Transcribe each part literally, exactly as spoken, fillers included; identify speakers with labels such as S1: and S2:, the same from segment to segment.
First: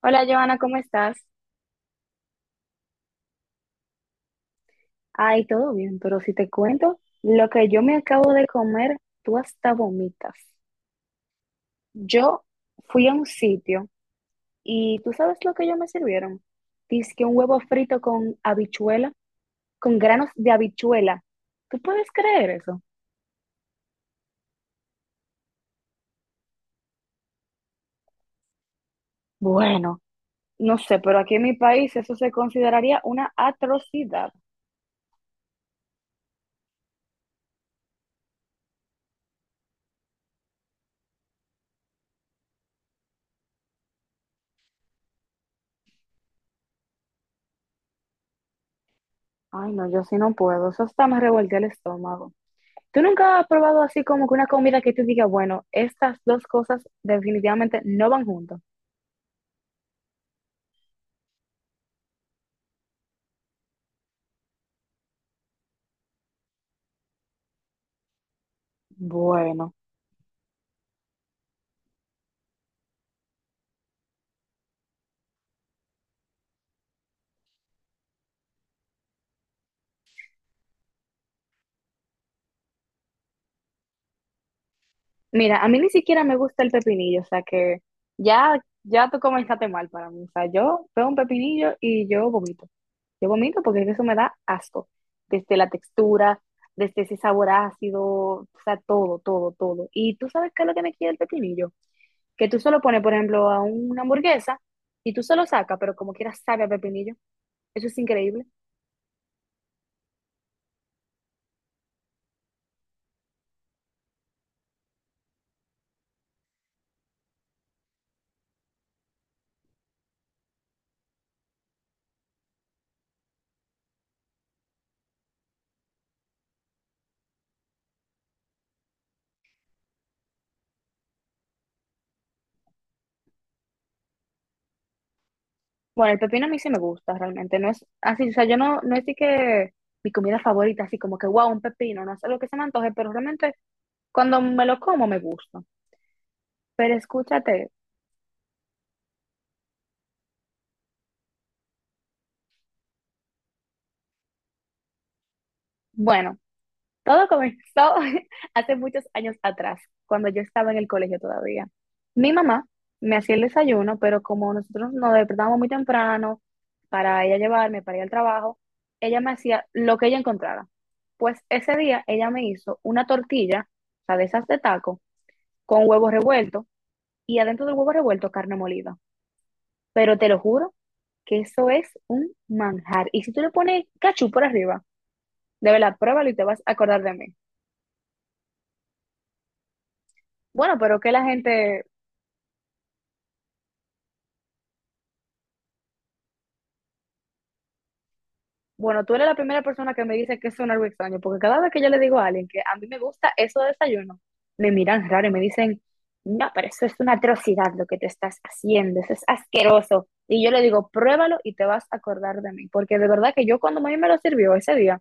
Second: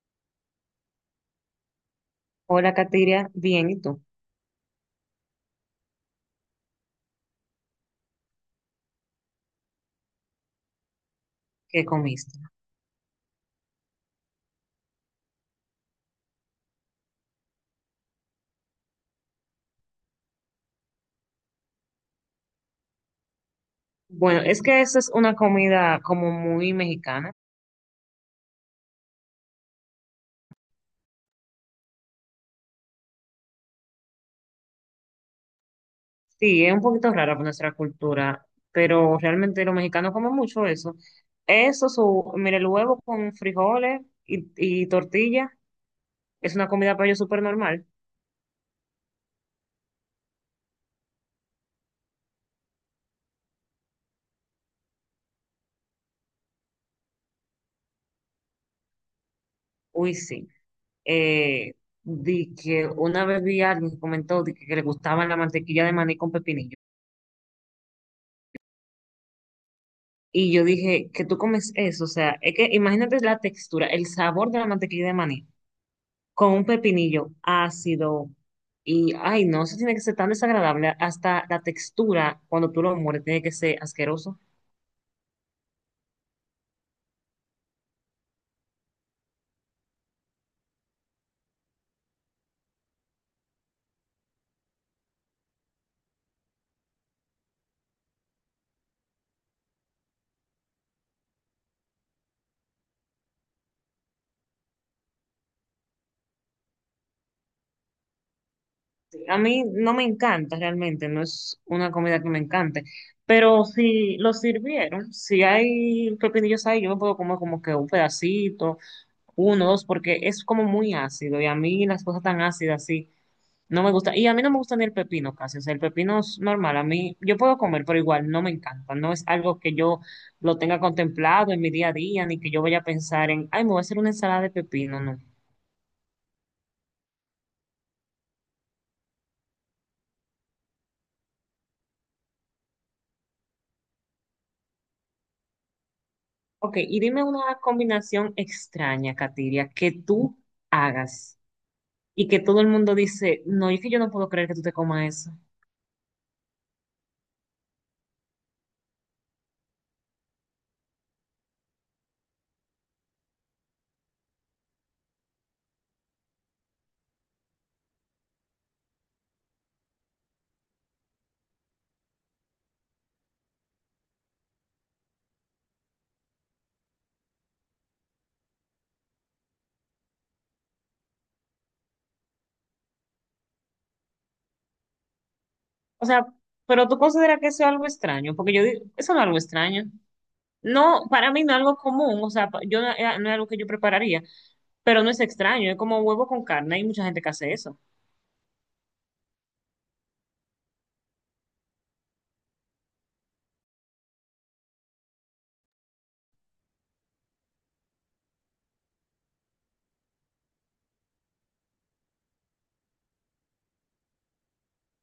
S1: Hola, Joana, ¿cómo estás?
S2: Hola, Katiria. Bien, ¿y tú?
S1: Ay, todo bien, pero si te cuento lo que yo me acabo de comer, tú hasta vomitas.
S2: ¿Qué comiste?
S1: Yo fui a un sitio y tú sabes lo que ellos me sirvieron. Dice que un huevo frito con habichuela, con granos de habichuela. ¿Tú puedes creer eso?
S2: Bueno, es que esa es una comida como muy mexicana.
S1: Bueno, no sé, pero aquí en mi país eso se consideraría una atrocidad.
S2: Sí, es un poquito rara por nuestra cultura, pero realmente los mexicanos comen mucho eso. Eso, su, mire, el huevo con frijoles y, y tortilla, es una comida para ellos súper normal.
S1: Ay, no, yo sí no puedo. Eso hasta me revolvió el estómago. ¿Tú nunca has probado así como que una comida que tú digas, bueno, estas dos cosas definitivamente no van juntas?
S2: Uy, sí. Eh, Di que una vez vi a alguien que comentó di que, que le gustaba la mantequilla de maní con pepinillo.
S1: Bueno,
S2: Y yo dije, ¿que tú comes eso? O sea, es que imagínate la textura, el sabor de la mantequilla de maní con un pepinillo ácido. Y ay, no, eso tiene que ser tan desagradable. Hasta la textura, cuando tú lo mueres, tiene que ser asqueroso.
S1: mira, a mí ni siquiera me gusta el pepinillo, o sea que ya, ya tú comenzaste mal para mí. O sea, yo veo un pepinillo y yo vomito. Yo vomito porque eso me da asco. Desde la textura, desde ese sabor ácido, o sea, todo, todo, todo. Y tú sabes qué es lo que me quiere el pepinillo. Que tú solo pones, por ejemplo, a una hamburguesa y tú solo sacas, pero como quieras sabe a pepinillo. Eso es increíble.
S2: A mí no me encanta realmente, no es una comida que me encante. Pero si lo sirvieron, si hay pepinillos ahí, yo me puedo comer como que un pedacito, uno, dos, porque es como muy ácido y a mí las cosas tan ácidas, sí, no me gusta. Y a mí no me gusta ni el pepino casi, o sea, el pepino es normal, a mí yo puedo comer, pero igual no me encanta, no es algo que yo lo tenga contemplado en mi día a día, ni que yo vaya a pensar en, ay, me voy a hacer una ensalada de pepino, no.
S1: Bueno, el pepino a mí sí me gusta realmente, no es así, o sea, yo no, no es así que mi comida favorita, así como que, wow, un pepino, no es algo que se me antoje, pero realmente cuando me lo como me gusta.
S2: Ok,
S1: Pero
S2: y dime una
S1: escúchate,
S2: combinación extraña, Katiria, que tú hagas y que todo el mundo dice, no, es que yo no puedo creer que tú te comas eso.
S1: bueno, todo comenzó hace muchos años atrás, cuando yo estaba en el colegio todavía. Mi mamá me hacía el desayuno, pero como nosotros nos despertábamos muy temprano para ella llevarme, para ir al trabajo, ella me hacía lo que ella encontrara. Pues ese día ella me hizo una tortilla, o sea, de esas de taco con huevo revuelto y adentro del huevo revuelto carne molida. Pero te lo juro que eso es un manjar. Y si tú le pones cachú por arriba, de verdad,
S2: O sea,
S1: pruébalo y te vas a
S2: pero tú
S1: acordar de mí.
S2: consideras que eso es algo extraño, porque yo digo, eso no es algo extraño.
S1: Bueno, pero
S2: No,
S1: que la
S2: para mí no es algo
S1: gente,
S2: común, o sea, pa- yo no, eh, no es algo que yo prepararía. Pero no es extraño, es como huevo con carne, hay mucha gente que hace eso.
S1: bueno, tú eres la primera persona que me dice que eso es un algo extraño, porque cada vez que yo le digo a alguien que a mí me gusta eso de desayuno, me miran raro y me dicen, no, pero eso es una atrocidad lo que te estás haciendo, eso es asqueroso. Y yo le digo, pruébalo y te vas a acordar de mí, porque de verdad que yo cuando a mí me lo sirvió ese día,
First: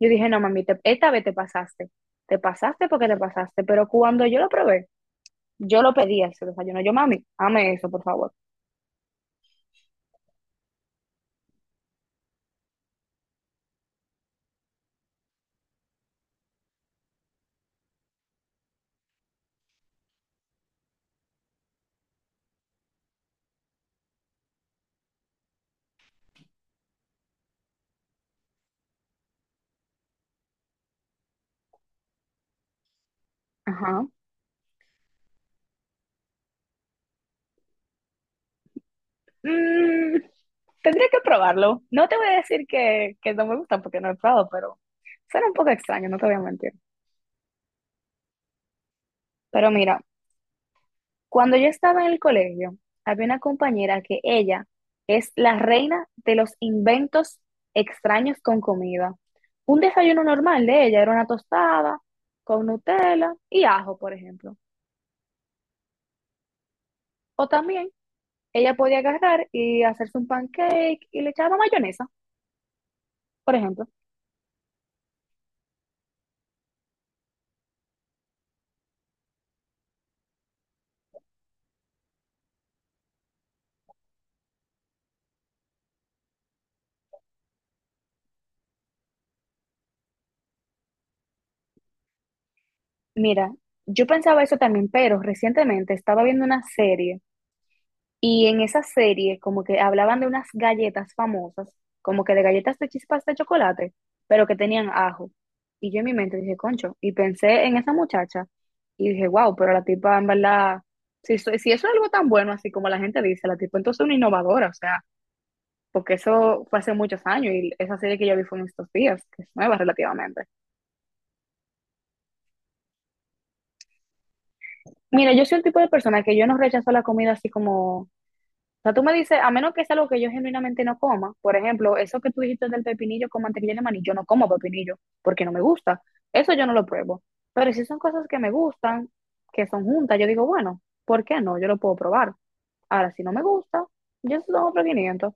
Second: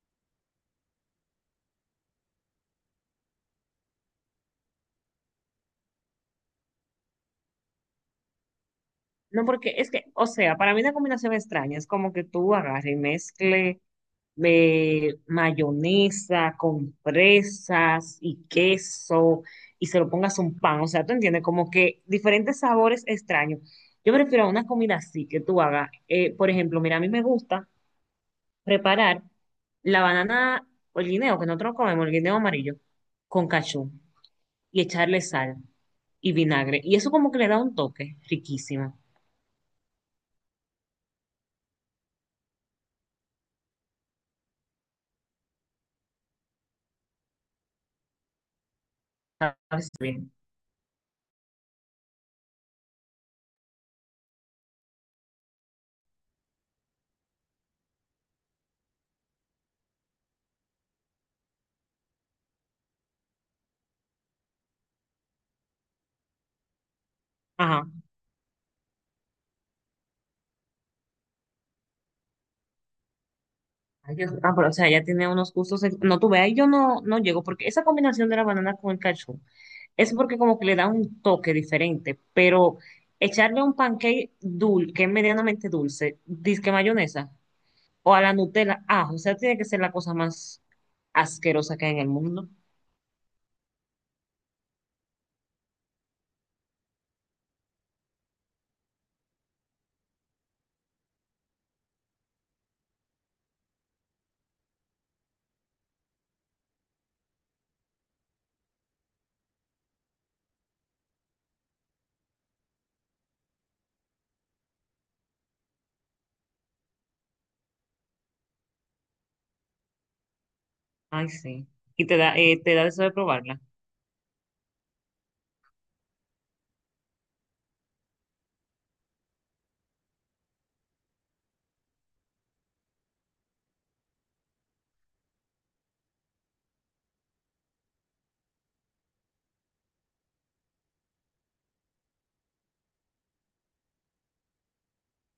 S1: yo dije, no, mami, te- esta vez te pasaste. Te pasaste porque te pasaste. Pero cuando yo lo probé, yo lo pedí ese desayuno. Yo, mami, ame eso, por favor.
S2: No, porque es que, o sea, para mí una combinación extraña es como que tú agarres y mezcle eh, mayonesa con fresas y queso y se lo pongas a un pan, o sea, tú entiendes, como que diferentes sabores extraños. Yo prefiero una comida así que tú hagas. Eh, por ejemplo, mira, a mí me gusta preparar la banana o el guineo, que nosotros comemos, el guineo amarillo, con cachú
S1: Ajá.
S2: y echarle sal y vinagre. Y eso como que le da un toque riquísimo.
S1: Mm, tendría que probarlo. No te voy a decir que, que no me gusta porque no he probado, pero suena un poco extraño, no te voy a mentir.
S2: A
S1: Pero
S2: veces
S1: mira,
S2: bien.
S1: cuando yo estaba en el colegio, había una compañera que ella es la reina de los inventos extraños con comida. Un desayuno normal de ella era una tostada con Nutella y ajo, por ejemplo. O
S2: Ajá.
S1: también ella podía agarrar y hacerse un pancake y le echaba mayonesa, por ejemplo.
S2: Ay, Dios. Ah, pero o sea, ella tiene unos gustos. ex- No, tú ve, ahí yo no, no llego, porque esa combinación de la banana con el cachú es porque como que le da un toque diferente, pero echarle a un pancake dulce, que es medianamente dulce, disque mayonesa, o a la Nutella, ah, o sea, tiene que ser la cosa más asquerosa que hay en el mundo.
S1: Mira, yo pensaba eso también, pero recientemente estaba viendo una serie. Y en esa serie, como que hablaban de unas galletas famosas, como que de galletas de chispas de chocolate, pero que tenían ajo. Y yo en mi mente dije, concho, y pensé en esa muchacha y dije, wow, pero la tipa en verdad, si, so- si eso es algo tan bueno, así como la gente dice, la tipa entonces es una innovadora, o sea, porque eso fue hace muchos años y esa serie que yo vi fue en estos días, que es nueva relativamente.
S2: Ay, sí. Y te da, eh, te da deseo de probarla.
S1: Mira, yo soy el tipo de persona que yo no rechazo la comida así como. O sea, tú me dices, a menos que sea algo que yo genuinamente no coma, por ejemplo, eso que tú dijiste del pepinillo con mantequilla de maní, yo no como pepinillo porque no me gusta. Eso yo no lo pruebo. Pero si son cosas que me gustan, que son juntas, yo digo, bueno, ¿por qué no? Yo lo puedo probar. Ahora, si no me gusta, yo tengo otro quinientos,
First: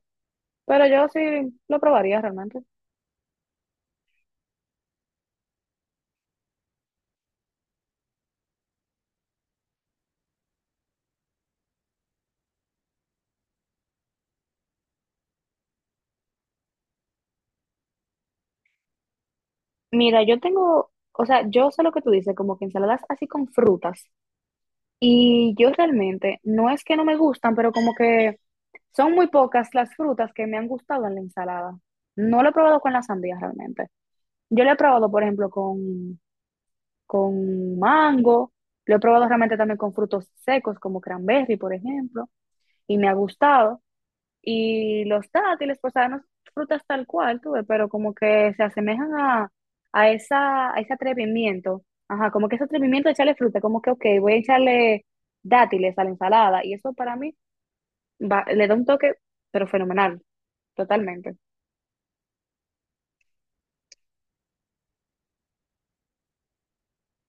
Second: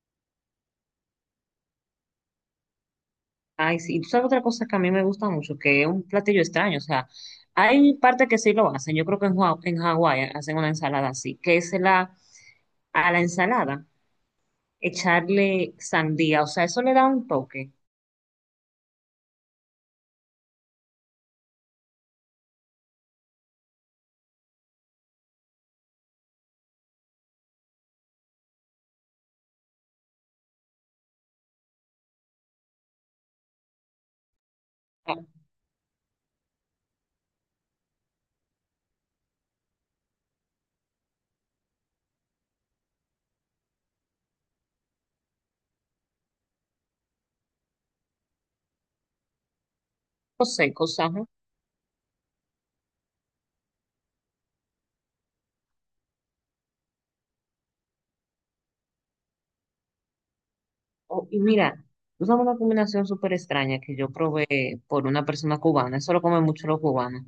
S1: pero yo sí lo probaría realmente.
S2: Ay, sí, y tú sabes otra cosa que a mí me gusta mucho, que es un platillo extraño, o sea, hay parte que sí lo hacen, yo creo que en, Hua- en Hawái hacen una ensalada así, que es la, a la ensalada echarle sandía, o sea, eso le da un toque,
S1: Mira, yo tengo, o sea, yo sé lo que tú dices, como que ensaladas así con frutas. Y yo realmente, no es que no me gustan, pero como que son muy pocas las frutas que me han gustado en la ensalada. No lo he probado con la sandía realmente. Yo lo he probado, por
S2: algo
S1: ejemplo, con, con mango, lo he probado realmente también con frutos secos como cranberry, por ejemplo, y me ha gustado y los dátiles, pues saben, frutas tal cual, tuve pero como que se asemejan a, a, esa, a
S2: seco,
S1: ese
S2: o ¿no?
S1: atrevimiento, ajá, como que ese atrevimiento de echarle fruta, como que, ok, voy a echarle dátiles a la ensalada, y eso para mí va- le da un toque, pero fenomenal,
S2: O-
S1: totalmente.
S2: y mira, tú sabes una combinación súper extraña que yo probé por una persona cubana, eso lo comen mucho los cubanos,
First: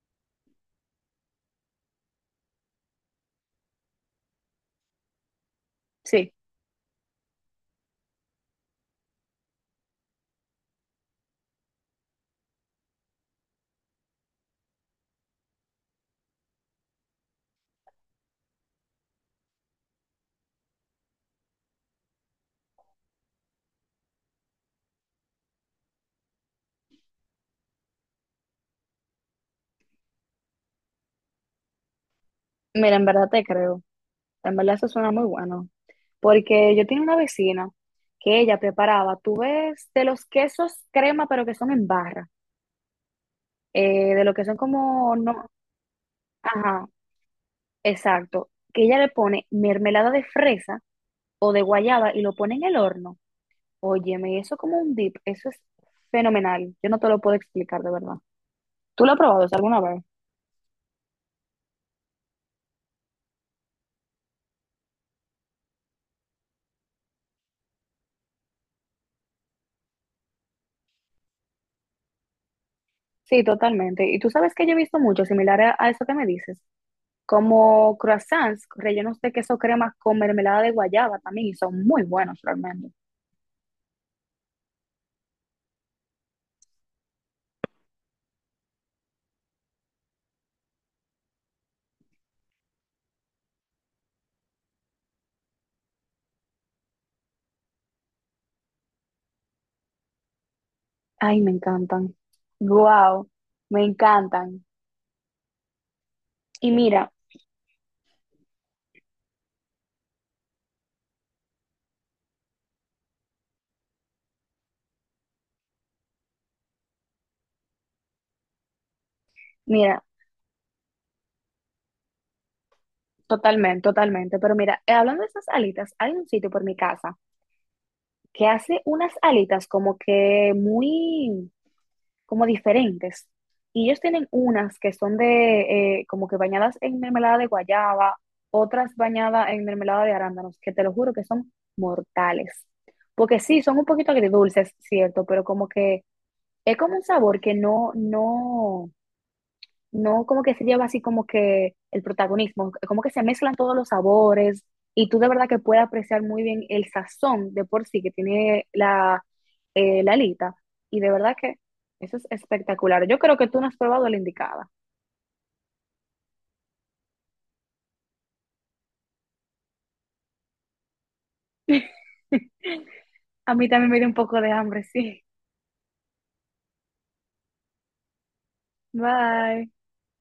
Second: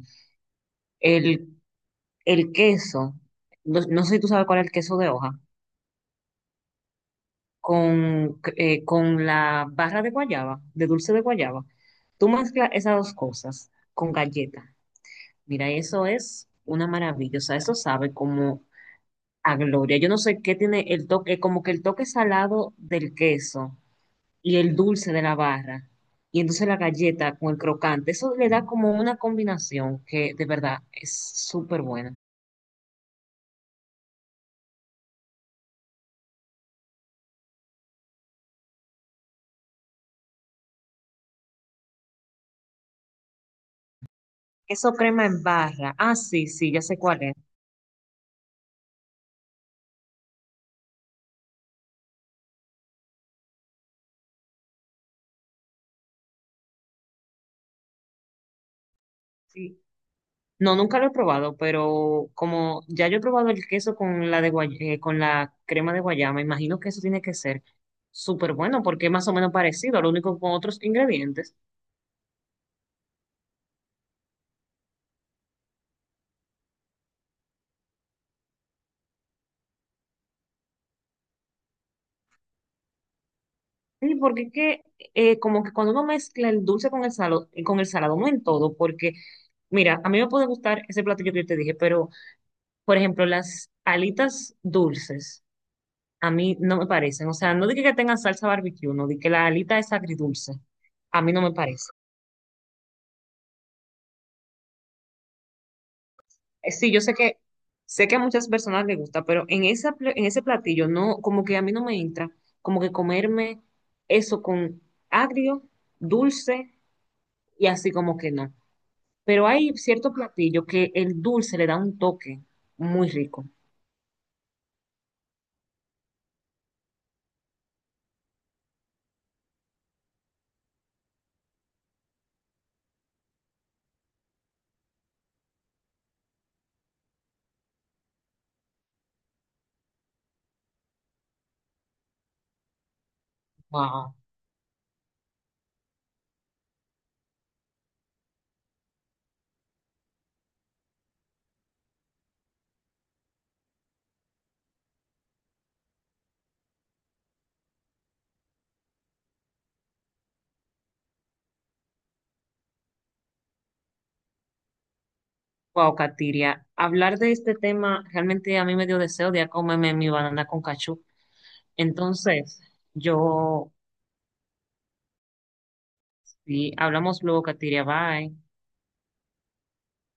S2: el, el queso, no, no sé si tú sabes cuál es el queso de hoja
S1: Sí,
S2: con, eh, con la barra de guayaba, de dulce de guayaba. Tú mezclas esas dos cosas con galleta. Mira, eso es una maravilla. O sea, eso sabe como a gloria. Yo no sé qué tiene el toque, como que el toque salado del queso y el dulce de la barra. Y entonces la galleta con el crocante, eso le da como una combinación que de verdad es súper buena.
S1: mira, en verdad te creo, en verdad eso suena muy bueno, porque yo tenía una vecina que ella preparaba, tú ves, de los quesos crema, pero que son en barra, eh, de lo que son
S2: Eso
S1: como,
S2: crema en
S1: no,
S2: barra. Ah, sí, sí, ya
S1: ajá,
S2: sé cuál es.
S1: exacto, que ella le pone mermelada de fresa o de guayaba y lo pone en el horno. Óyeme, eso como un dip, eso es fenomenal. Yo no te lo puedo explicar de verdad. ¿Tú lo has probado eso
S2: Sí,
S1: alguna vez?
S2: no, nunca lo he probado, pero como ya yo he probado el queso con la de guay- eh, con la crema de guayaba, imagino que eso tiene que ser súper bueno porque es más o menos parecido, lo único con otros ingredientes.
S1: Sí, totalmente. Y tú sabes que yo he visto mucho similar a, a eso que me dices, como croissants rellenos de queso crema con mermelada de guayaba también, y son muy buenos realmente.
S2: Sí, porque es que eh, como que cuando uno mezcla el dulce con el salado, con el salado, no en todo, porque mira, a mí me puede gustar ese platillo que yo te dije, pero por ejemplo, las alitas dulces a mí no me parecen, o sea, no dije que tengan salsa barbecue, no dije que la alita es agridulce, a mí
S1: Ay,
S2: no me
S1: me
S2: parece.
S1: encantan. Wow, me encantan. Y
S2: Eh, Sí, yo
S1: mira,
S2: sé que sé que a muchas personas les gusta, pero en esa, pla- en ese platillo no, como que a mí no me entra, como que comerme eso con agrio, dulce y así como que no. Pero hay
S1: mira,
S2: cierto platillo que el dulce le da un toque muy rico.
S1: totalmente, totalmente. Pero mira, eh, hablando de esas alitas, hay un sitio por mi casa que hace unas alitas como que muy, como diferentes. Y ellos tienen unas que son de, eh, como que bañadas en mermelada de guayaba, otras bañadas en mermelada de arándanos, que te lo juro que son mortales. Porque sí, son un poquito
S2: Wow,
S1: agridulces, cierto, pero como que es como un sabor que no, no, no como que se lleva así como que el protagonismo, como que se mezclan todos los sabores y tú de verdad que puedes apreciar muy bien el sazón de por sí que tiene la, eh, la alita y de verdad que eso es espectacular. Yo creo que tú no has probado la indicada.
S2: wow, Katiria. Hablar de este tema realmente a mí me dio deseo de ir a comerme mi banana con cachú. Entonces,
S1: A mí
S2: yo
S1: también me dio un poco de hambre, sí.
S2: sí, hablamos luego, Katiria. Bye.
S1: Bye.